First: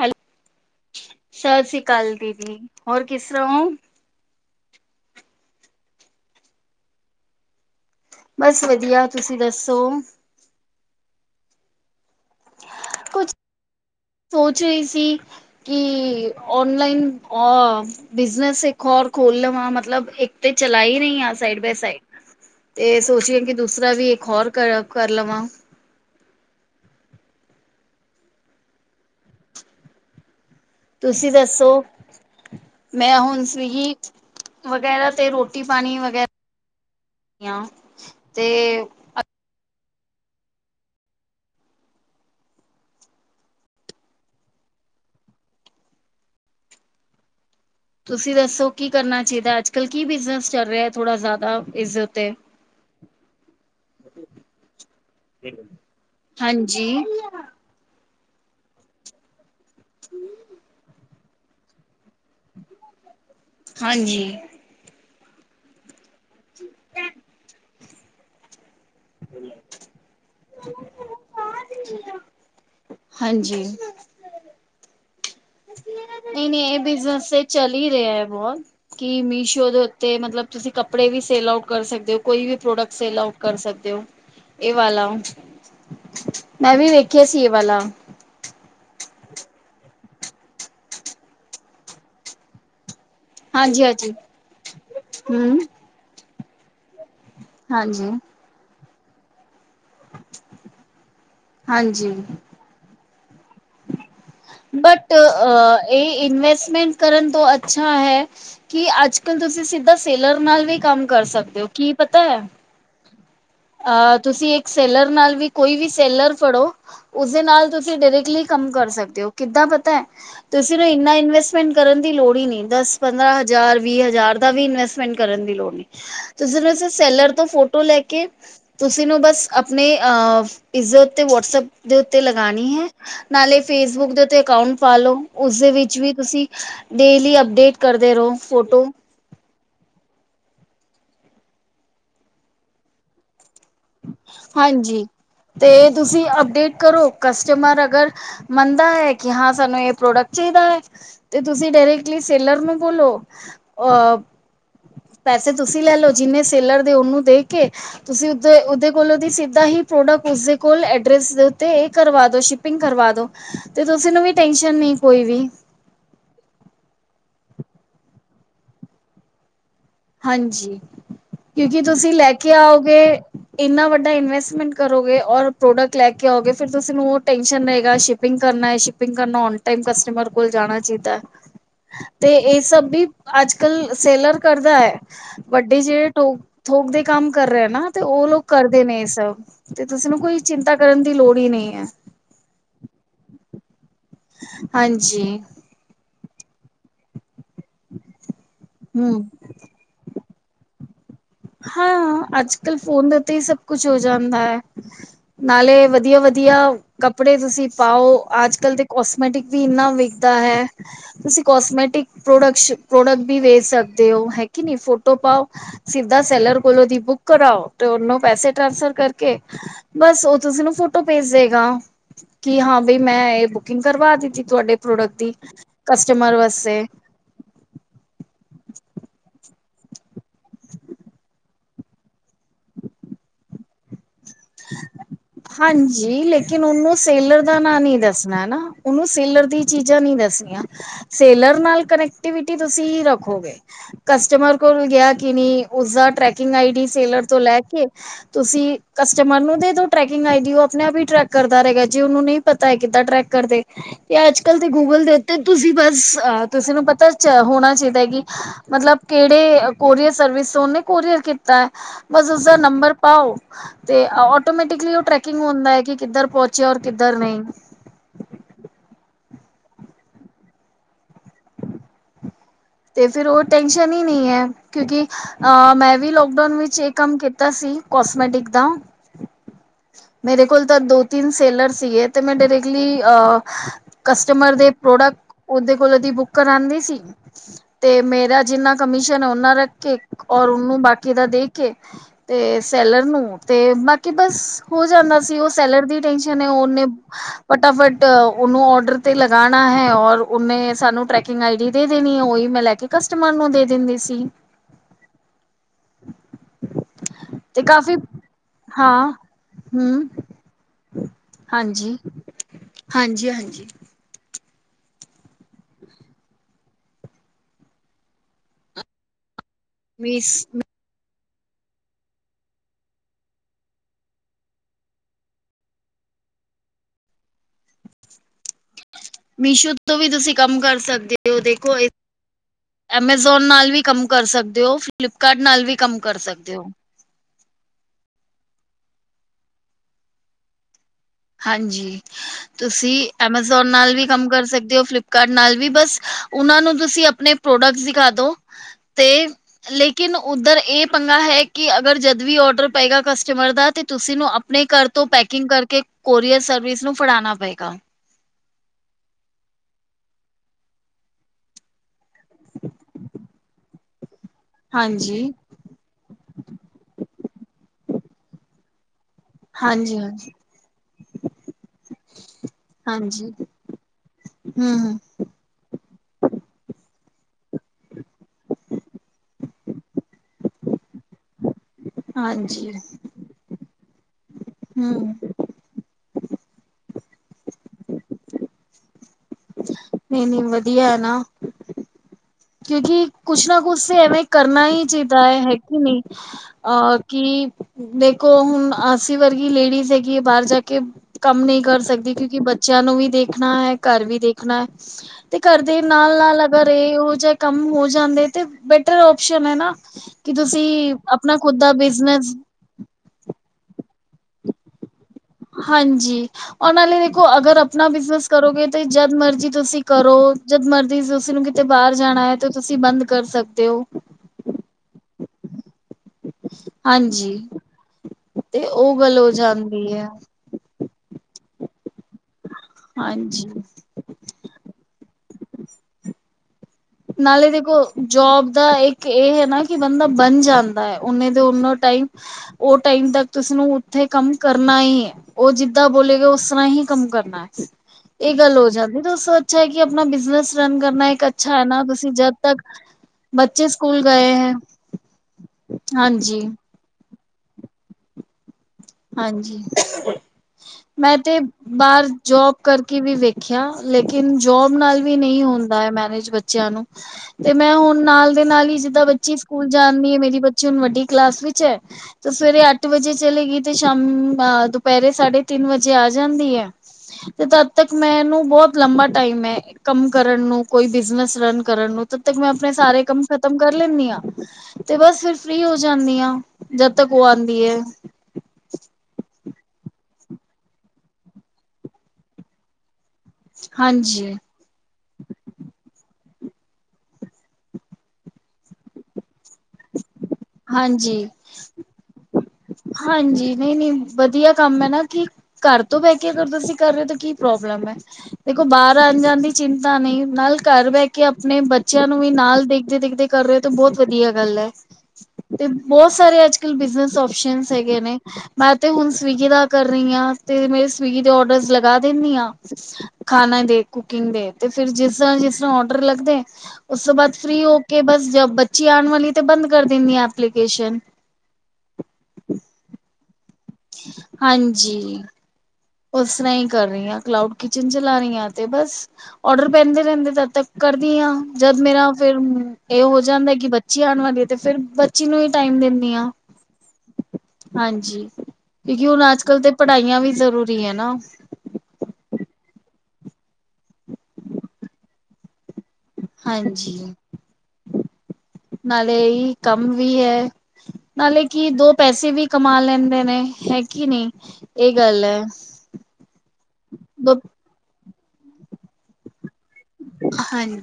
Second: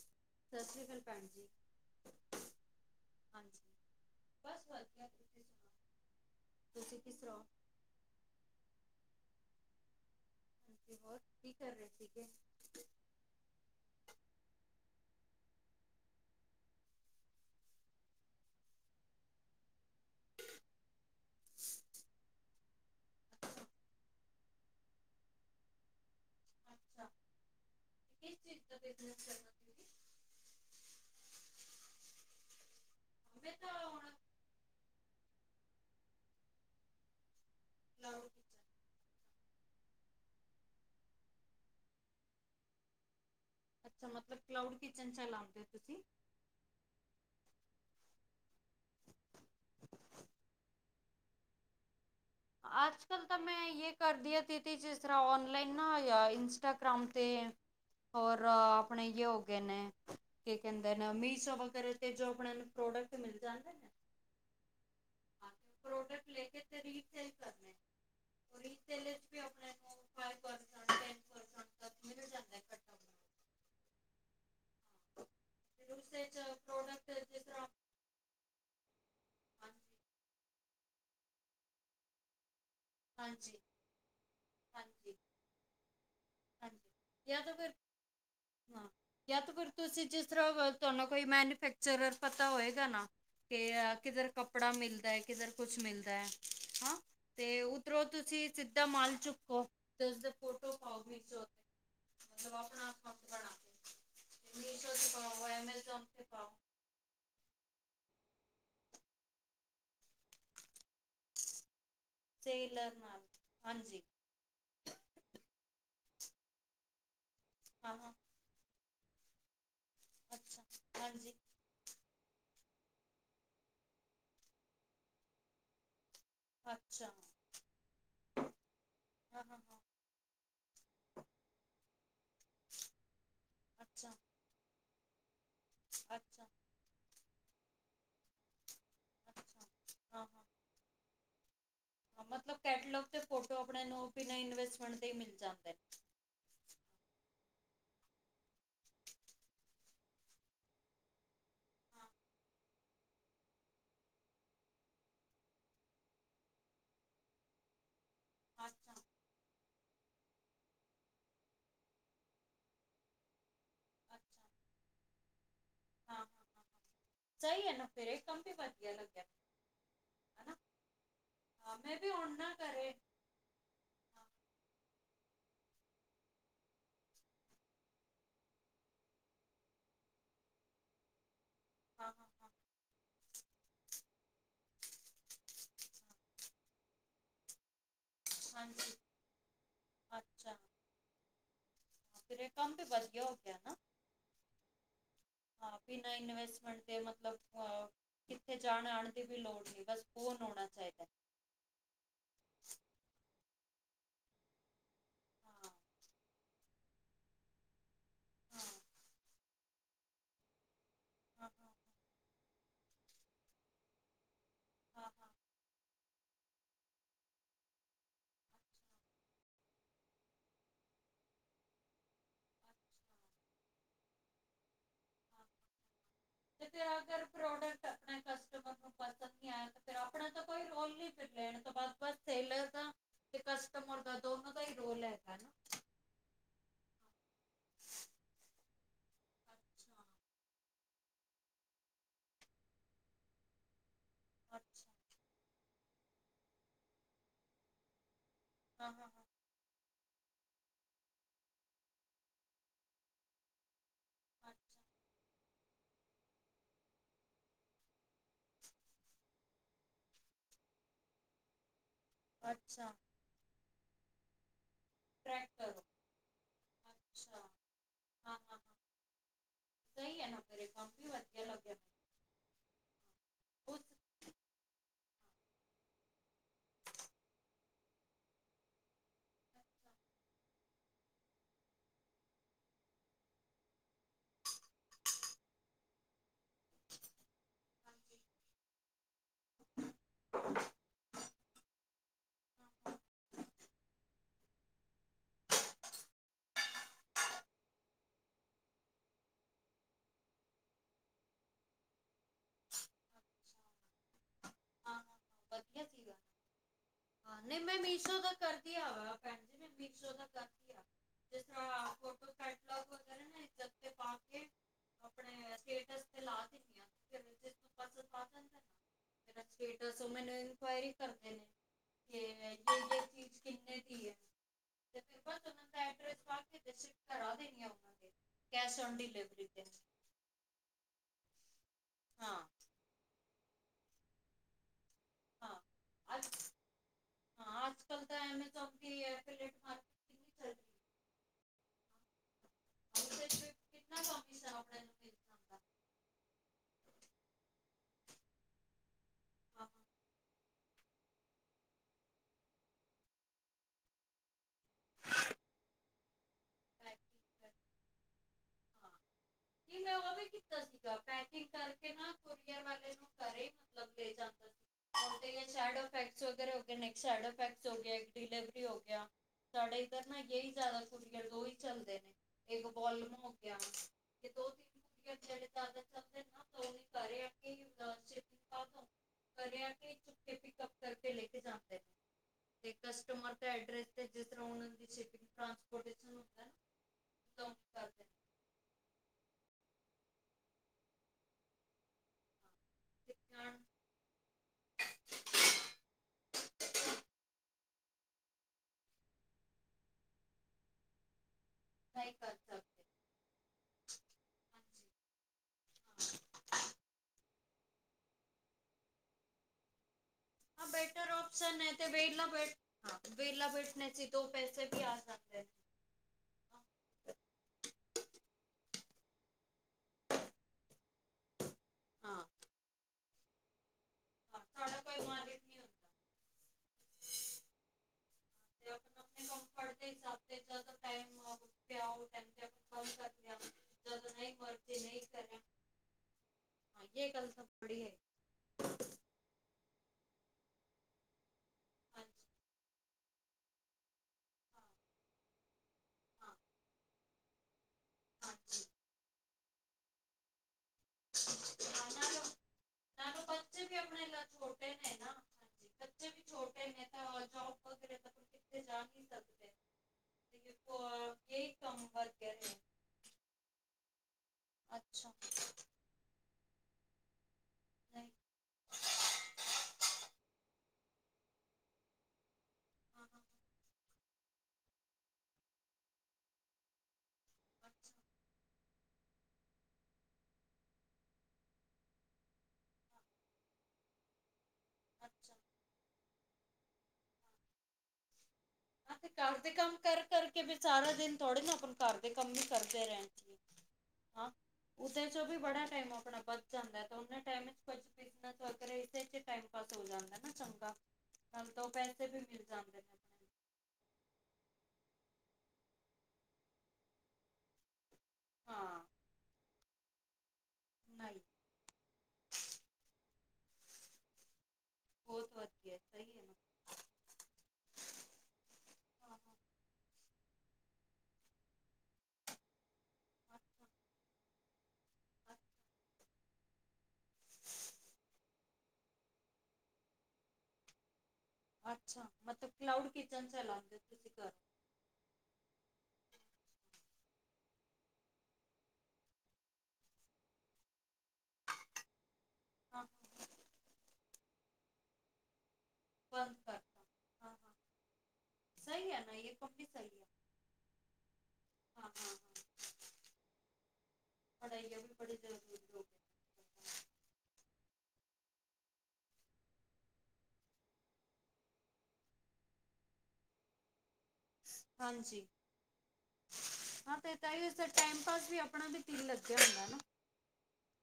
Hello, ਸਤਿ ਸ਼੍ਰੀ ਅਕਾਲ ਭੈਣ ਜੀ ਸਤਿ ਸ੍ਰੀ ਅਕਾਲ ਦੀਦੀ ਹੋਰ ਕਿਸ ਤਰ੍ਹਾਂ ਹਾਂਜੀ ਹੋ? ਬਸ ਬਸ ਤੁਸੀਂ ਸੁਣਾਓ, ਤੁਸੀਂ ਕਿਸ ਤਰ੍ਹਾਂ ਹੋ ਬਸ ਵਧੀਆ ਤੁਸੀਂ ਦੱਸੋ? ਹਾਂਜੀ ਹੋਰ ਕੀ ਕਰ ਰਹੇ ਸੀ‌ਗੇ? ਕੁਛ ਸੋਚ ਰਹੀ ਸੀ ਕਿ ਔਨਲਾਈਨ ਔ ਬਿਜਨਸ ਇੱਕ ਹੋਰ ਖੋਲ ਲਵਾ ਮਤਲਬ ਇੱਕ ਤੇ ਚਲਾ ਹੀ ਰਹੀ ਆ ਸਾਈਡ-ਬਾਏ-ਸਾਈਡ ਇਹ ਸੋਚ ਰਹੀ ਹਾਂ ਕਿ ਦੂਸਰਾ ਵੀ ਇੱਕ ਹੋਰ ਕਰਵ ਕਰ ਲਵਾ। ਅੱਛਾ। ਕਿਸ ਚੀਜ਼ ਦੇ ਥਰੂ ਕਰਨਾ ਤੁਸੀਂ ਤੁਸੀਂ ਦੱਸੋ? ਮੈਂ ਹੁਣ ਤਾਂ ਸਵੀਗੀ ਹੁਣ ਵਗੈਰਾ ਤੇ ਰੋਟੀ ਪਾਣੀ ਵਗੈਰਾ [unintelligible] ਕਲਾਊਡ ਕਿਚ ਐ ਤੇ ਅੱਛਾ, ਮਤਲਬ ਕਲਾਊਡ ਕਿਚਨ ਚਲਾਉਂਦੇ ਹੋ ਤੁਸੀਂ। ਤੁਸੀਂ ਦੱਸੋ, ਕੀ ਕਰਨਾ ਚਾਹੀਦਾ ਅੱਜ-ਕੱਲ ਕੀ ਬਿਜਨਸ ਚੱਲ ਰਿਹਾ ਹੈ ਥੋੜਾ ਜ਼ਿਆਦਾ ਇਸਦੇ ਉੱਤੇ? ਅੱਜ-ਕੱਲ ਤਾਂ ਮੈਂ ਯੇ ਕਰਦੀ ਆ ਦੀਦੀ ਜਿਸ ਤਰ੍ਹਾਂ ਔਨਲਾਈਨ ਨਾ ਯ ਹਾਂਜੀ ਇੰਸਟਾਗ੍ਰਾਮ ਤੇ ਹੋਰ ਆਪਣੇ ਯੇ ਹੋ ਗਏ ਨੇ ਕੀ ਕਹਿੰਦੇ ਨੇ ਮੀਸੋ ਵਗੈਰੇ ਤੇ ਜੋ ਆਪਣੇ ਪ੍ਰੋਡਕਟ ਮਿਲ ਜਾਂਦਾ ਹਾਂਜੀ ਹਾਂਜੀ ਪ੍ਰੋਡਕਟ ਲੈ ਕੇ ਤਰੀਕ ਚੇਂਜ ਕਰਨੇ ਉਹੀ ਤੇ [unintelligible] ਹਾਂਜੀ ਫਿਰ ਉਸ ਵਿੱਚ ਨਹੀਂ ਨਹੀਂ ਇਹ ਪ੍ਰੋਡਕਟ ਬਿਜਨਸ ਤੇ ਜਿਸ ਤਰ੍ਹਾਂ ਚੱਲ ਹੀ ਰਿਹਾ ਬਹੁਤ ਕਿ ਮੀਸ਼ੋ ਦੇ ਉੱਤੇ ਮਤਲਬ ਤੁਸੀਂ ਕੱਪੜੇ ਵੀ ਸੇਲ ਆਊਟ ਕਰ ਸਕਦੇ ਹੋ ਕੋਈ ਵੀ ਪ੍ਰੋਡਕਟ ਸੇਲ ਆਊਟ ਕਰ ਹਾਂਜੀ ਸਕਦੇ ਹੋ। ਇਹ ਵਾਲਾ ਹਾਂਜੀ ਮੈਂ ਹਾਂਜੀ, ਵੀ ਵੇਖਿਆ ਜਾਂ ਸੀ ਇਹ ਤਾਂ ਫਿਰ ਵਾਲਾ ਹਾਂ, ਜਾਂ ਤੇ ਫਿਰ ਤੁਸੀਂ ਜਿਸ ਤਰ੍ਹਾਂ ਤੁਹਾਨੂੰ ਕੋਈ ਮੈਨਫੈਕਚਰ ਪਤਾ ਹੋਏਗਾ ਨਾ ਤੇ ਹਾਂਜੀ ਆ ਹਾਂਜੀ ਕਿਧਰ ਕੱਪੜਾ ਮਿਲਦਾ ਹੈ ਕਿਧਰ ਹਮ ਕੁਛ ਮਿਲਦਾ ਹੈ। ਹਾਂ ਤੇ ਉਧਰੋਂ ਹਾਂਜੀ ਤੁਸੀਂ ਸਿੱਧਾ ਮਾਲ ਚੁੱਕੋ ਤੇ ਉਸਦੇ ਫੋਟੋ ਪਾਓ ਵੀ [unintelligible] ਹਾਂਜੀ ਮਤਲਬ ਆਪਣਾ ਅਕਾਊਂਟ ਬਣਾ ਕੇ। ਮੀਸ਼ੋ ਤੇ ਬਟ ਪਾਓ ਐਮਾਜ਼ਨ ਇਹ ਤੇ ਪਾਓ ਇਨਵੈਸਟਮੈਂਟ ਕਰਨ ਤੋਂ ਅੱਛਾ ਹੈ। ਕੀ ਅੱਜ ਕੱਲ ਤੁਸੀਂ ਸਿੱਧਾ ਸੇਲਰ ਨਾਲ ਵੀ ਕੰਮ ਕਰ ਸਕਦੇ ਹੋ। ਕਿ ਸੇਲਰ ਨਾਲ, ਹਾਂਜੀ। ਅ ਤੁਸੀਂ ਇੱਕ ਸੈਲਰ ਨਾਲ ਵੀ ਕੋਈ ਵੀ ਸੈਲਰ ਫੜੋ ਉਸਦੇ ਨਾਲ ਤੁਸੀਂ ਹਾਂ ਹਾਂ ਡਾਇਰੈਕਟਲੀ ਕੰਮ ਕਰ ਸਕਦੇ ਹੋ। ਕਿੱਦਾਂ ਪਤਾ ਹੈ? ਅੱਛਾ ਤੁਸੀਂ ਨਾ ਇੰਨਾ ਹਾਂਜੀ ਇਨਵੈਸਟਮੈਂਟ ਕਰਨ ਦੀ ਲੋੜ ਹੀ ਨੀ ਦਸ ਪੰਦਰਾਂ ਹਜ਼ਾਰ ਵੀਹ ਹਜ਼ਾਰ ਦਾ ਵੀ ਇਨਵੈਸਟਮੈਂਟ ਕਰਨ ਦੀ ਲੋੜ ਨੀ। ਤੁਸੀਂ ਨੂੰ ਅੱਛਾ ਸੈਲਰ ਤੋਂ ਫੋਟੋ ਲੈ ਕੇ ਤੁਸੀਂ ਨੂੰ ਹਾਂ ਬਸ ਹਾਂ ਹਾਂ ਆਪਣੇ। ਆ ਇਸਦੇ ਉੱਤੇ ਵਟਸਪ ਦੇ ਉੱਤੇ ਲਗਾਣੀ ਹੈ ਨਾਲੇ ਅੱਛਾ ਫੇਸਬੁੱਕ। ਤੇ ਅਕਾਊਂਟ ਪਾ ਲਓ, ਉਸਦੇ ਵਿੱਚ ਵੀ ਤੁਸੀਂ, ਅੱਛਾ ਡੇਲੀ ਅਪਡੇਟ ਕਰਦੇ ਰਹੋ ਫੋਟੋ। ਅੱਛਾ, ਹਾਂ-ਹਾਂ। ਮਤਲਬ ਕੈਟਲੋਗ ਤੇ ਫੋਟੋ ਆਪਣੇ ਨੂੰ, ਬਿਨਾਂ ਇਨਵੈਸਟਮੈਂਟ ਹਾਂਜੀ ਦੇ ਹੀ ਮਿਲ ਤੇ ਜਾਂਦੇੈ। ਤੁਸੀਂ ਅਪਡੇਟ ਕਰੋ, ਕਸਟਮਰ ਅਗਰ ਮੰਨਦਾ ਏ, ਕਿ ਹਾਂ ਸਾਨੂੰ ਇਹ ਪ੍ਰੋਡਕਟ ਚਾਹੀਦਾ ਏ ਤੇ ਤੁਸੀਂ ਹਾਂ ਡਾਇਰੈਕਟਲੀ ਸੇਲਰ ਨੂੰ ਬੋਲੋ ਅ ਪੈਸੇ ਤੁਸੀਂ ਲੈ ਲਓ, ਜਿੰਨੇ ਸੇਲਰ ਦੇ ਉਹਨੂੰ ਦੇ ਕੇ, ਤੁਸੀਂ ਤੇ ਉਦੇ ਅੱਛਾ ਕੋਲੋਂ ਦੀ ਸਿੱਧਾ ਹੀ ਪ੍ਰੋਡਕਟ, ਉਸਦੇ ਕੋਲ ਐਡਰੈਸ ਦੇ ਉੱਤੇ, ਇਹ ਕਰਵਾ ਦੋ ਸ਼ਿਪਿੰਗ ਕਰਵਾ ਦੋ। ਤੇ ਤੁਸੀਂ ਨੂੰ ਵੀ ਅੱਛਾ ਟੈਨਸ਼ਨ ਨੀ ਕੋਈ ਵੀ। ਹਾਂ, ਹਾਂ, ਹਾਂ, ਹਾਂ ਸਹੀ ਹੈ ਨਾ ਫ਼ਿਰ, ਇਹ ਕੰਮ ਵੀ ਵਧੀਆ ਲੱਗਿਆ। ਹਨਾ ਹਾਂਜੀ, ਹਾਂ ਕਿਉਂਕਿ ਮੈਂ ਵੀ ਤੁਸੀਂ ਲੈ ਹੁਣ ਕੇ ਨਾ ਕਰੇ ਆਓਗੇ ਇੰਨਾ ਵੱਡਾ ਹਾਂ ਇਨਵੈਸਟਮੈਂਟ ਕਰੋਗੇ ਔਰ ਪ੍ਰੋਡਕਟ ਲੈ ਕੇ ਆਓਗੇ, ਫਿਰ ਤੁਸੀਂ ਉਹ ਟੈਨਸ਼ਨ ਰਹੇਗਾ ਸ਼ਿਪ ਸ਼ਪਿੰਗ ਕਰਨਾ ਏ, ਸ਼ਿਪਿੰਗ ਕਰਨਾ ਔਨ ਟਾਈਮ ਕਸਟਮਰ ਕੋਲ ਜਾਣਾ ਚਾਹੀਦਾ। ਹਾਂ ਹਾਂ ਤੇ ਹਾਂ, ਇਹ ਸਭ ਵੀ, ਅੱਜ-ਕਲ ਸੇਲਰ ਕਰਦਾ ਐ। ਵੱਡੇ ਜੇੜੇ ਟੋ ਥੋਕ ਦੇ ਕੰਮ ਕਰ ਰਹੇ ਨਾ ਤੇ ਉਹ ਲੋਕ ਕਰਦੇ ਹਾਂਜੀ ਨੇ ਇਹ ਸਭ। ਤੇ ਤੁਸੀਂ ਨੂੰ ਕੋਈ ਅੱਛਾ ਚਿੰਤਾ ਹਾਂ, ਕਰਨ ਦੀ ਲੋੜ ਹੀ ਨਹੀਂ ਐ। ਫਿਰ ਇਹ ਕੰਮ ਤੇ ਵਧੀਆ ਹੋ ਗਿਆ ਨਾ। ਹਾਂਜੀ। ਹਾਂ ਬਿਨਾਂ ਇਨਵੈਸਟਮੈਂਟ ਦੇ ਮਤਲਬ ਅ ਕਿੱਥੇ ਜਾਣ -ਆਣ ਦੀ ਹਮ ਵੀ ਲੋੜ ਨੀ। ਬਸ ਫੋਨ ਆਉਣਾ ਚਾਹੀਦੈ। ਹਾਂ, ਅੱਜ- ਕੱਲ ਫੋਨ ਦੇ ਉੱਤੇ ਹੀ ਸਭ ਕੁਛ ਹੋ ਜਾਂਦਾ ਐ। ਹੈ। ਹਾਂ ਨਾਲੇ, ਵਧੀਆ- ਵਧੀਆ। ਕੱਪੜੇ ਤੁਸੀਂ ਪਾਓ, ਅੱਜ- ਹਾਂ ਕਲ ਤੇ ਕੋਸਮੈਟਿਕ ਵੀ ਇੰਨਾ ਵਿਕਦਾ ਹੈ। ਤੁਸੀਂ ਹਾਂ ਕੋਸਮੈਟਿਕ ਪ੍ਰੋਡਕਸ਼ ਪ੍ਰੋਡਕਟ ਵੀ ਵੇਚ ਸਕਦੇ ਹੋ, ਹੈ ਕੇ ਨੀ, ਹਾਂ ਫੋਟੋ ਪਾਓ। ਸਿੱਧਾ ਸੈਲਰ ਕੋਲੋਂ ਜੀ ਬੁੱਕ ਕਰਾਓ ਤੇ ਉਹਨੂੰ ਪੈਸੇ ਟ੍ਰਾਂਸਫਰ ਕਰਕੇ ਬਸ ਉਹ ਤੁਸੀਂ ਨੂੰ ਫੋਟੋ ਭੇਜ ਦਏਗਾ। ਕੀ ਹਾਂ ਬਈ ਮੈਂ ਏ ਬੁਕਿੰਗ ਕਰਵਾ ਦਿੱਤੀ ਤੁਹਾਡੇ ਪ੍ਰੋਡਕਟ ਦੀ, ਹਾਂ ਕਸਟਮਰ ਵ ਤੇ ਅਗਰ ਪ੍ਰੋਡਕਟ ਰੱਖਣਾ ਏ ਕਸਟਮਰ ਨੂੰ। ਪਸੰਦ ਨੀ ਆਇਆ ਤੇ ਫਿਰ, ਆਪਣਾ ਤਾਂ ਕੋਈ ਰੋਲ ਨੀ ਫਿਰ ਲੈਣ ਤੋਂ ਬਸ ਸੇਲਰ ਦਾ ਤੇ ਕਸਟਮਰ ਦਾ ਦੋਨੋ ਦਾ ਹੀ ਰੋਲ ਹੈਗਾ ਨਾ। ਹਾਂਜੀ। ਲੇ ਕਿਨ ਉਨੂੰ ਸੇਲਰ ਦਾ ਨਾਂ ਨੀ ਦੱਸਣਾ ਨਾ, ਉਨੂੰ ਸੇਲਰ ਦੀ ਚੀਜ਼ਾਂ ਅੱਛਾ ਨਹੀਂ ਦੱਸਣੀਆਂ। ਸੇਲਰ ਨਾਲ ਕਨੈਕਟੀਵਿਟੀ ਤੁਸੀਂ ਹੀ ਰੱਖੋਗੇ। ਕਸਟਮਰ ਕੋਲ ਵੀ ਅੱਛਾ ਗਿਆ ਕਿ ਨਹੀਂ, ਉਸਦਾ ਟਰੈਕਿੰਗ ਆਈ ਡੀ ਸੇਲਰ ਤੋਂ ਲੈ ਕੇ ਤੁਸੀਂ ਹਾਂ ਹਾਂ ਹਾਂ, ਕਸਟਮਰ ਨੂੰ ਦੇ ਦੋ ਟਰੈਕਿੰਗ ਆਈ ਡੀ, ਉਹ ਆਪਣੇ ਆਪ ਹੀ ਟਰੈਕ ਕਰਦਾ ਰਹੇਗਾ। ਜੇ ਉਹਨੂੰ ਨਹੀਂ ਪਤਾ ਹੈ ਕਿੱਦਾਂ ਟਰੈਕ ਕਰਦੇ ਤੇ ਅੱਜ-ਕੱਲ ਤੇ ਅੱਛਾ ਗੂਗਲ ਦੇ ਉੱਤੇ ਤੁਸੀਂ ਬਸ ਅ ਤੁਸੀਂ ਨੂੰ ਪਤਾ ਹੋਣਾ ਚਾਹੀਦਾ ਹੈ ਕਿ ਮਤਲਬ ਕਿਹੜੇ ਕੋਰੀਅਰ ਸਰਵਿਸ ਤੋਂ ਉਨੇ ਕੋਰੀਅਰ ਕੀਤਾ। ਬਸ ਉਸਦਾ ਅੱਛਾ ਨੰਬਰ ਪਾਓ ਤੇ ਆਟੋਮੈਟਿਕਲੀ ਓ ਟਰੈਕਿੰਗ ਟਰੈਕ ਹੁੰਦਾ ਹੈ ਕਰੋ ਕਿ ਕਿੱਧਰ ਪਹੁੰਚਿਆ ਔਰ ਕਿੱਧਰ ਅੱਛਾ ਨਹੀਂ। ਹਾਂ, ਹਾਂ, ਹਾਂ ਸਹੀ ਹੈ ਨਾ ਫਿਰ ਇਹ ਕੰਮ ਵੀ ਵਧੀਆ ਲੱਗਿਆ। ਤੇ ਫਿਰ ਉਹ ਮੈਨੂੰ। ਉਸ ਟੈਂਸ਼ਨ ਹੀ ਨਹੀਂ ਹੈ ਕਿਉਂਕਿ ਅ ਮੈਂ ਵੀ ਲੋਕਕਡਾਊਨ ਵਿੱਚ ਇਹ ਕੰਮ ਕੀਤਾ ਸੀ, ਕੋਸਮੈਟਿਕ ਦਾ। ਮੇਰੇ ਕੋਲ ਤਾਂ ਦੋ-ਤਿੰਨ ਸੇਲਰ ਸੀਗੇ ਤੇ ਮੈਂ ਡਾਇਰੈਕਟਲੀ ਅ ਕਸਟਮਰ ਦੇ ਪ੍ਰੋਡਕਟ, ਉਦੇ ਕੋਲ ਦੀ ਬੁੱਕ ਕਰਾਂਦੀ ਸੀ। ਤੇ ਮੇਰਾ ਜਿੰਨਾ ਕਮਿਸ਼ਨ ਓਨਾ ਰੱਖ ਕੇ, ਔਰ ਓਨੂੰ ਬਾਕੀ ਦਾ ਦੇ ਕੇ ਤੇ ਸੈਲਰ ਨੂੰ ਤੇ ਬਾਕੀ ਬਸ ਹੋ ਜਾਂਦਾ ਸੀ ਓ ਸੈਲਰ ਦੀ ਟੈਸ਼ਨ ਏ ਓਨੇ ਫਟਾਫਟ ਓਨੂੰ ਓਡਰ ਤੇ ਲਗਾਨਾ ਹੈ ਔਰ ਓਨੇ ਸਾਨੂੰ ਟ੍ਰੈਕਿੰਗ ਆਈ ਡੀ ਦੇ ਦੇਨੀ ਐ ਓਹੀ ਮੈਂ ਲੈ ਕੇ ਕਸਟਮਰ ਨੂੰ ਅੱਛਾ ਦੇ ਦਿੰਦੀ ਸੀ। ਵਦੀਆ ਸੀਗਾ। ਹਾਂ ਨਈ ਤੇ ਮੈਂ ਕਾਫੀ ਮੀਸ਼ੋ ਦਾ ਕਰਦੀ ਆ ਹਾਂ ਵਾਂ ਭੈਣ ਜੀ ਮੈਂ ਹੂੰ ਮੀਸ਼ੋ ਦਾ ਕਰਦੀ ਆ। ਜਿਸ ਤਰਾਂ ਹਾਂਜੀ ਫੋਟੋ ਟਾਈਪ ਵਲੋਗ ਹੁੰਦਾ ਐ ਹਾਂਜੀ ਨਾ ਇਨਸਟਾ ਹਾਂਜੀ ਤੇ ਪਾਕੇ ਅਪਨੇ ਸਸੇਟਸ ਤੇ ਲਾ ਦਿੰਦੀ ਆ ਫਿਰ ਜਿਸ ਨੂੰ ਪਸੰਦ ਆੰਦਾ ਨਾ ਮੇਰਾ ਸਟੇਟਸ ਓ ਮੈਨੂੰ ਮੀਸ ਇਨਕੁਇਰੀ ਕਰਦੇ ਨੇ। ਕੇ ਕੀ-ਕੀ ਚੀਜ਼ ਕਿੰਨੇ ਦੀ ਐ? ਤੇ ਫਿਰ ਬਸ ਓਨਾਂ ਦਾ ਐਡਰੈਸ ਪਾ ਕੇ ਤੇ ਸ਼ਿਪ ਕਰਾ ਦੇਨੀ ਆ ਓਨਾਂ ਦੇ ਕੈਸ਼ ਓਨ ਡਿਲੀਵ ਮੀਸ਼ੋ ਤੋਂ ਵੀ ਤੁਸੀਂ ਕੰਮ ਕਰ ਸਕਦੇ ਓ ਦੇਖੋ ਏ ਹਾਂ ਐਮਾਜ਼ੋਨ ਨਾਲ ਵੀ ਕੰਮ ਕਰ ਸਕਦੇ ਓ, ਫਲਿਪਕਾਰਟ ਹਾਂ ਨਾਲ ਵੀ ਕੰਮ ਕਰ ਅੱਜ ਸਕਦੇ ਓ। ਹਾਂ ਆੱਜ ਕਲ ਤਾਂ ਐਮਜ਼ੋ ਵੀ ਐ ਲੇਟਮਾਰ ਹਾਂਜੀ ਤੁਸੀਂ ਐਮਾਜ਼ੋਨ ਨਾਲ ਵੀ ਕੰਮ ਕਰ ਸਕਦੇ ਓ ਫਲਿੱਪਕਾਰਟ ਨਾਲ ਵੀ ਬਸ ਓਨਾਂ ਨੂੰ ਤੁਸੀਂ ਅਪਨੇ ਪ੍ਰੋਡਕਟ ਦਿਖਾ ਦੋ ਤੇ ਲੇਕਿਨ ਉਧਰ ਏ ਪੰਗਾ ਹੈ ਕਿ ਅਗਰ ਜਦ ਵੀ ਓਡਰ ਪਏਗਾ ਕਸਟਮਰ ਦਾ ਤੇ ਤੁਸੀਂ ਨੂੰ ਅ ਪਨੇ ਘਰ ਤੋਂ ਪੈਕਿੰਗ ਕਰਕੇ ਕੋਰੀਅਰ ਸਰਵਿਸ ਨੂੰ ਫੜਾਨਾ ਪਏਗਾ। ਓਵੀ ਕੀਤਾ ਸੀਗਾ ਪੈਕਿੰਗ ਕਰਕੇ ਨਾ ਕੁਰੀਅਰ ਵਾਲੇ ਨੂੰ ਘਰੇ ਮਤਲਬ ਲੈ ਜਾਂਦਾ ਸੀ। ਹਾਂਜੀ। ਸੈਡ ਇਫੈਕਟਸ ਵਗੈਰਾ ਹੋ ਗਏ ਨੇੈਕਸਟ ਸੈਡ ਇਫੈਕਟਸ ਹੋ ਗਿਆ ਡਿਲੀਵਰੀ ਹੋ ਗਿਆ। ਸਾਡੇ ਹਾਂਜੀ, ਇੱਧਰ ਹਾਂਜੀ, ਨਾ ਯਈ ਜਾਦਾ ਕੁਰੀ ਅਰ ਦੋ ਈ ਚੱਲਦੇ ਨੇ ਇੱਕ ਬੋਲਮੋ ਹਾਂਜੀ, ਹੋ ਗਿਆ ਇਹ ਦੋ-ਤਿੰਨ ਹੂੰ, ਹੂੰ। ਕੋਰੀਅਰ ਜੇੜੇ ਚਲਦੇ ਚਲਦੇ ਨਾ ਤੋ ਓ ਹੀ ਨ ਘਰੇ ਆ ਕੇ [unintelligible] ਸ਼ਿਪੀਂਗ ਕਰਦੁ। ਘਰੇ ਆ ਕੇ ਚੁੱਕ ਕੇ ਪਿਕਅਪ ਕਰਕੇ ਲੈ ਕੇ ਜਾਂ ਦੇ ਹਾਂਜੀ। ਤੇ ਕਸਟਮਰ ਦਾ ਐਡਰਸ ਤੇ ਜਿਸ ਤਰ੍ਹਾਂ ਓਨਾ ਦੀ ਹੂੰ। ਸ਼ਿਪਿੰਗ ਟ੍ਰਾਂਸਪੋਰਟ ਤੇ ਨਈ-ਨਈ ਵਦੀਆ ਐ ਨਾ। ਹਾਂ ਕਿਉਂਕਿ ਤੇ ਕੁਛ ਜਾਣ ਨਾ ਕੁਛ ਤੇ ਐਵੇਂ ਕਰਨਾ ਈ ਚਾਈਦਾ ਹੈ ਹੈ ਕਿ ਨਈ। ਅ ਕੀ ਦੇਖੋ ਹੁਣ ਅਸੀ ਵਰਗੀ ਲੇਡੀਜ਼ ਹੈਗੀ ਐਂ ਬਾਰ ਜਾ ਕੇ ਕੰਮ ਨਈ ਕਰ ਨਹੀਂ ਸਕਦੀ ਕਰ ਕਿਉਂਕਿ ਬੱ ਚਿਆ ਸਕਦੇ ਨੂੰ ਵੀ ਦੇਖਨਾ ਐ ਘਰ ਵੀ ਦੇਖਨਾ ਐ ਹਾਂਜੀ ਤੇ ਘਰ ਦੇ ਨਾਲ- ਨਾਲ ਅਗਰ ਏ ਓ ਜੇ ਕੰਮ ਹੋ ਜਾਂਦੇ ਤੇ ਬੈਟਰ ਓਪਸ਼ਨ ਹੈ ਨਾ। ਕੀ ਹਾਂ ਤੁਸੀਂ ਬੈਟਰ ਆਪਣਾ ਖੁਦ ਆਪਸ਼ਨ ਦਾ ਹੈ ਤੇ ਵੇਲਾ ਬਿਜਨਸ ਬੈਠ ਹਾਂ ਵੇਲਾ ਬੈਠਨੇ ਚ ਦੋ ਪੈਸੇ ਵੀ ਆ ਜਾਯੇ। ਹਾਂਜੀ। ਓ ਨਾਲੇ ਦੇਖੋ ਅਗਰ ਅਪਨਾ ਬਿਜਨਸ ਕਰੋਗੇ ਤੇ ਜਦ ਮਰਜੀ ਤੁਸੀਂ ਕਰੋ ਜਦ ਮਰਜੀ ਤੁਸੀਂ ਨੂੰ ਕਿ ਤੇ ਬਾਰ ਹਾਂ, ਜਾਨਾ ਐ ਤੇ ਤੁਸੀਂ ਬੰਦ ਕਰ ਸਕਦੇ ਓ। ਹਾਂ ਸਾਡਾ ਕੋਈ ਮਾਲ ਏ ਹਾਂਜੀ ਤੇ ਓ ਗੱਲ ਓ ਜਾਂਦੀ ਐ। ਜੇ ਅਗਰ ਟਾਈਮ ਹੁਆ ਤਿਆਰ ਹੋ ਪੈਂਦੇ ਆ ਗਲ ਕਰਨੇ ਆ ਹਾਂਜੀ। ਜਦ ਨਈ ਮਰਚੀ ਨਈ ਕਰੇ। ਨਾਲੇ ਬੜੀ ਦੇਖੋ ਹੈ ਜੋਬ ਦਾ ਇੱਕ ਏ ਹੈ ਨਾ ਕਿ ਬੰਦਾ ਬਨ ਜਾਂ ਦਾ ਏ ਓਨੇ ਦੋਨੋ ਟੈਈਮ ਹਾਂਜੀ ਓ ਟਾਈਮ ਤੱਕ ਤੁਸਾਨੂੰ ਉੱਥੇ ਕੰਮ ਹਾਂ ਕਰਨਾ ਈ ਏ ਓ ਜਿੱ ਦਾਂ ਬੋਲੇਗਾ ਹਾਂ ਉਸ ਤਰਾਂ ਈ ਕੰਮ ਕਰਨਾ ਐ, ਏ ਗੱਲ ਹਾਂਜੀ ਹੋ ਜਾਂਦੀ ਤੇ ਓਸ ਤੋਂ ਅੱਛਾ ਹੈ ਕਿ ਅਪਨਾ ਬਿਜਨਸ ਰਨ ਕਰਨਾ ਇੱਕ ਅੱਛਾ ਹੈ ਨਾ ਹਾਂ ਤੁਸੀਂ ਨਾਲੇ ਜਦ ਤੱਕ ਨਾਲੇ ਬੱਚੇ ਵੀ ਸਕੂਲ ਅਪਨੇ ਗਏ ਹੈ ਛੋਟੇ ਨੇ ਨਾ, ਹਾਂਜੀ ਬੱਚੇ ਵੀ ਹਾਂਜੀ ਛੋਟੇ [unintelligible] ਸਕਦੇ ਹਾਂਜੀ, ਮੈਂ ਤੇ ਬਾਰ ਜੋਬ ਕਰਕੇ ਵੀ ਵੇਖ ਖੇਆ ਲੇਕਿਨ ਜੋਬ ਨਾਲ ਅੱਛਾ ਵੀ ਨੀਂ ਹੁੰਦੈ ਮੈਨੇਜ, ਬੱਚਿਆਂ ਨੂੰ। ਤੇ ਮੈਂ ਹੁਣ ਨਾਲ ਦੇ ਨਾਲ ਈਂ ਜਿੱਦਾਂ ਬੱਚੀ ਸਕੂਲ ਜਾਨਦੀ ਏ ਮੇਰੀ ਬੱਚੀ ਹੁਨ ਵੱਡੀ ਕਲਾਸ ਵਿੱਚ ਐ ਤੇ ਸਵੇਰੇ ਅੱਠ ਵਜੇ ਚਲੇਗੀ ਅ ਦੁਪੈਰੇ ਸਾਢੇ ਤਿੰਨ ਵਜੇ ਆ ਜਾਂਦੀ ਐ, ਤੇ ਤਦ ਤੱਕ ਮੈਂ ਏਨੂੰ ਬੋਤ ਲੰਬਾ ਟਾਈਮ ਐ। ਕੰਮ ਕਰਨ ਨੂੰ, ਕੋਈ ਬਿਜਨਸ ਰਨ ਕਰਨ ਨੂੰ, ਤਦ ਤੱਕ ਮੈਂ ਆਪਨੇ ਸਾਰੇ ਕੰਮ ਖਤਮ ਕਰ ਲੈਨੀ ਆ। ਤੇ ਬਸ ਫਿਰ ਫ੍ਰਰੀ ਹੋ ਜਾਂਨੀ ਆ, ਜਦ ਤੱਕ ਓ ਆਂਦੀ ਏ। ਆ ਤੇ ਕਰ ਦੇ ਕੰਮ ਕਰ ਕਰਕੇ ਬੀ ਸਾਰਾ ਦਿਨ ਥੋੜ੍ਹੇ ਨਾ ਆਪਾਂ ਕਰ ਦੇ ਕੰਮ ਵੀ ਕਰਦੇ ਰੈਨ ਜੀ। ਹਾਂਜੀ। ਉਸੇ ਚ ਵੀ ਬੜਾ ਟੈਮ ਅਪਣਾ ਬਚ ਜਾਂਦਾ ਤੋਂ ਉਤਨੇ ਟੈਮ ਚ ਬੀਜਨਸ [unintelligible] ਪਾਸ ਹੋ ਜਾਂਦੈ ਨਾ ਚੰਗਾ, ਹਾਂਜੀ। ਤਾਂ ਦੋ ਪੈਸੇ ਵੀ ਮਿਲ ਜਾਂਦੇ ਨੇ। ਆਪਣੇ ਹਾਂਜੀ, ਨਈ-ਨਈ ਵਧੀਆ ਕੰਮ ਏ ਨਾ ਕੀ ਘਰ ਤੋਂ ਬੈ ਕੇ ਅਗਰ ਤੁਸੀਂ ਕਰ ਰੇਓ ਤੇ ਕੀ ਪ੍ਰੋਬਲਮ ਐ। ਦੇਖੋ, ਹਾਂ ਬਾਰ ਆਨ-ਜਾਨ ਦੀ ਚਿੰਤਾ ਨੀ ਨਾਲ ਕਰ ਬੈ ਨਹੀਂ ਕੇ ਅਪਨੇ ਬੱਚਿਆਂ ਨੂੰ ਵੀ ਨਾਲ ਦੇਖਦੇ-ਦੇਖਦੇ ਕਰ ਰੇਓ ਤਾਂ ਬੋਤ ਵਧੀਆ ਗੱਲ ਏ। ਬਹੁਤ ਤੇ ਵਧੀਆ ਸਹੀ ਬੋਤ ਹੈ ਸਾਰੇ ਅੱਜ-ਕਲ ਬਿਜਨਸ ਓਪਸ਼ਨ ਹੈਗੇ ਨੇ। ਮੈਂ ਤੇ ਹੁਨ ਨਾ ਹਾਂ ਸਵੀਗੀ ਨਾਲ ਕਰਰੀ ਆ, ਤੇ ਮੇਰੇ ਸਵਿਗੀ ਦੇ ਅੋਡਰਸ ਲਗਾ ਦੈਨੀ ਆਂ। ਹਾਂ ਖਾਨਾ ਦੇ, ਕੁਕਿੰਗ ਦੇ ਤੇ ਫਿਰ ਜਿਸ ਤਰਾ ਅੱਛਾ ਜਿਸ ਤਰ੍ਹਾਂ ਔਡਰ ਲੱਗਦੇ ਉਸ ਤੋਂ ਬਾਦ ਫ੍ਰਰੀ ਹੋ ਕੇ ਬਸ, ਜਬ ਬੱਚੀ ਆਨ ਵਾਲੀ ਤੇ ਬੰਦ ਕਰ ਦੈਨੀ ਆ ਐਪਲੀਕੇਸ਼ਨ। ਅੱਛਾ ਮਤਲਬ ਕਲਾਊਡ ਕਿਚਨ ਚਲਾ ਹਾਂਜੀ। ਉਸ ਤਰ੍ਹਾਂ ਈ ਕਰ ਰੀਆਂ, ਕਲਾਊਡ ਕਿਚਨ ਚਲਾ ਰੀ ਆ ਤੇ ਬਸ ਔਡਰ ਪੈਂਦੇ ਰੈਂਦੇ ਤਦ ਤੱਕ ਕਰਦੀ ਆ, ਜਦ ਮੇਰਾ ਫੇਰ ਹਾਂ ਹਾਂ, ਏ ਹੋ ਹਾਂ, ਜਾਂਦੈ ਕਿ ਬੱਚੀ ਆਨ ਵਾਲੀ ਏ, ਤੇ ਫੇਰ ਬੱਚੀ ਨੂੰ ਈ ਟਾਈਮ ਦੇ ਬੰਦ ਕਰਤਾ ਹਾਂ ਹਾਂ ਹਾਂਜੀ, ਕਿਉਂਕਿ ਹੁਨ ਅੱਜ-ਕੱਲ ਤੇ ਪੜ੍ਹਾਈਆਂ ਵੀ ਜ਼ਰੂਰੀ ਵੀ ਏਨਾ ਹਾਂ, ਹਾਂ, ਹਾਂ ਪੜਾਈਆਂ ਵੀ ਬੜੀ ਜਰੂਰੀ ਹੋਗੀ ਏ। ਹਾਂਜੀ, ਨਾਲੇ ਏਹੀ ਕੰਮ ਵੀ ਐ ਨਾਲੇ ਕਿ ਦੋ ਪੈਸੇ ਵੀ ਕਮਾ ਲੈਂਦੇ ਨੇ, ਹੈਕੇ ਨੀ? ਹਾਂਜੀ, ਹਾਂ ਤੇ ਤਾਂਹੀ ਫੇਰ ਟੈਮ ਪਾਸ ਵੀ ਅਪਨਾ ਬਈ ਕੀ ਲੱਗਿਆ ਹੁੰਦਾ ਨਾ ਹਾਂਜੀ।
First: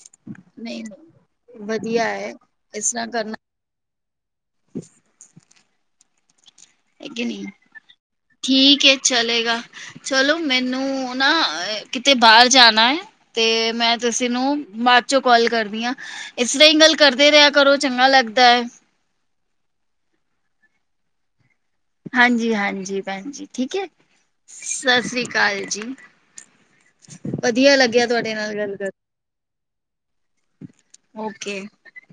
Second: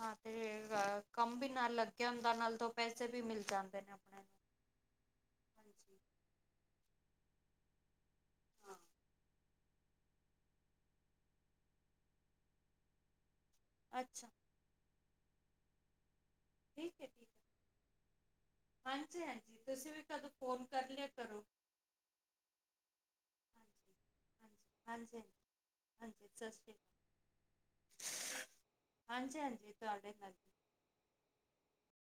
ਹਾਂ, ਤੇ ਨਹੀਂ ਨਹੀਂ ਕੰਮ ਵੀ ਨਾਲ ਵਧੀਆ ਲੱਗੇਯਾ ਹੁੰਦਾ ਹੈ ਤੇ ਨਾਲ ਦੋ ਇਸ ਪੈਸੇ ਤਰ੍ਹਾਂ ਵੀ ਕਰਨਾ ਮਿਲ ਜਾਂਦੇ ਨੇ। ਹਾਂਜੀ। ਹੈਕੇ ਨੀਂ, ਹਾਂ ਠੀਕ ਏ ਚਲੇਗਾ। ਚਲੋ, ਮੈਨੂੰ ਨਾ ਕਿਤੇ ਬਾਰ ਜਾਣਾ ਏ ਤੇ ਮੈਂ ਤੁਸੀ ਅੱਛਾ ਨੂੰ ਬਾਦ ਚੋਂ ਕੋਲ ਕਰਦੀ ਆ। ਏਸਰਾਂ ਈ ਗੱਲ ਕਰਦੇ ਰੇਯਾ ਕਰੋ, ਚੰਗਾ ਲੱਗਦੈ। ਹਾਂਜੀ-ਹਾਂਜੀ, ਤੁਸੀਂ ਵੀ ਕਦ ਫੋਨ ਕਰ ਲੇਆ ਕਰੋ। ਹਾਂਜੀ-ਹਾਂਜੀ ਭੈਣ ਜੀ ਠੀਕ ਐ। ਹਾਂਜੀ, ਸਤਿ ਹਾਂਜੀ, ਸ੍ਰੀ ਅਕਾਲ ਜੀ। ਹਾਂਜੀ ਸਤਿ ਸ੍ਰੀ ਵਧੀਆ ਲੱਗਿਆ ਤੁਹਾਡੇ ਕਾਲ। ਨਾਲ ਗੱਲ ਕਰ ਹਾਂਜੀ-ਹਾਂਜੀ ਤੁਆਡੇ ਨਾਲ। ਓਕੇ।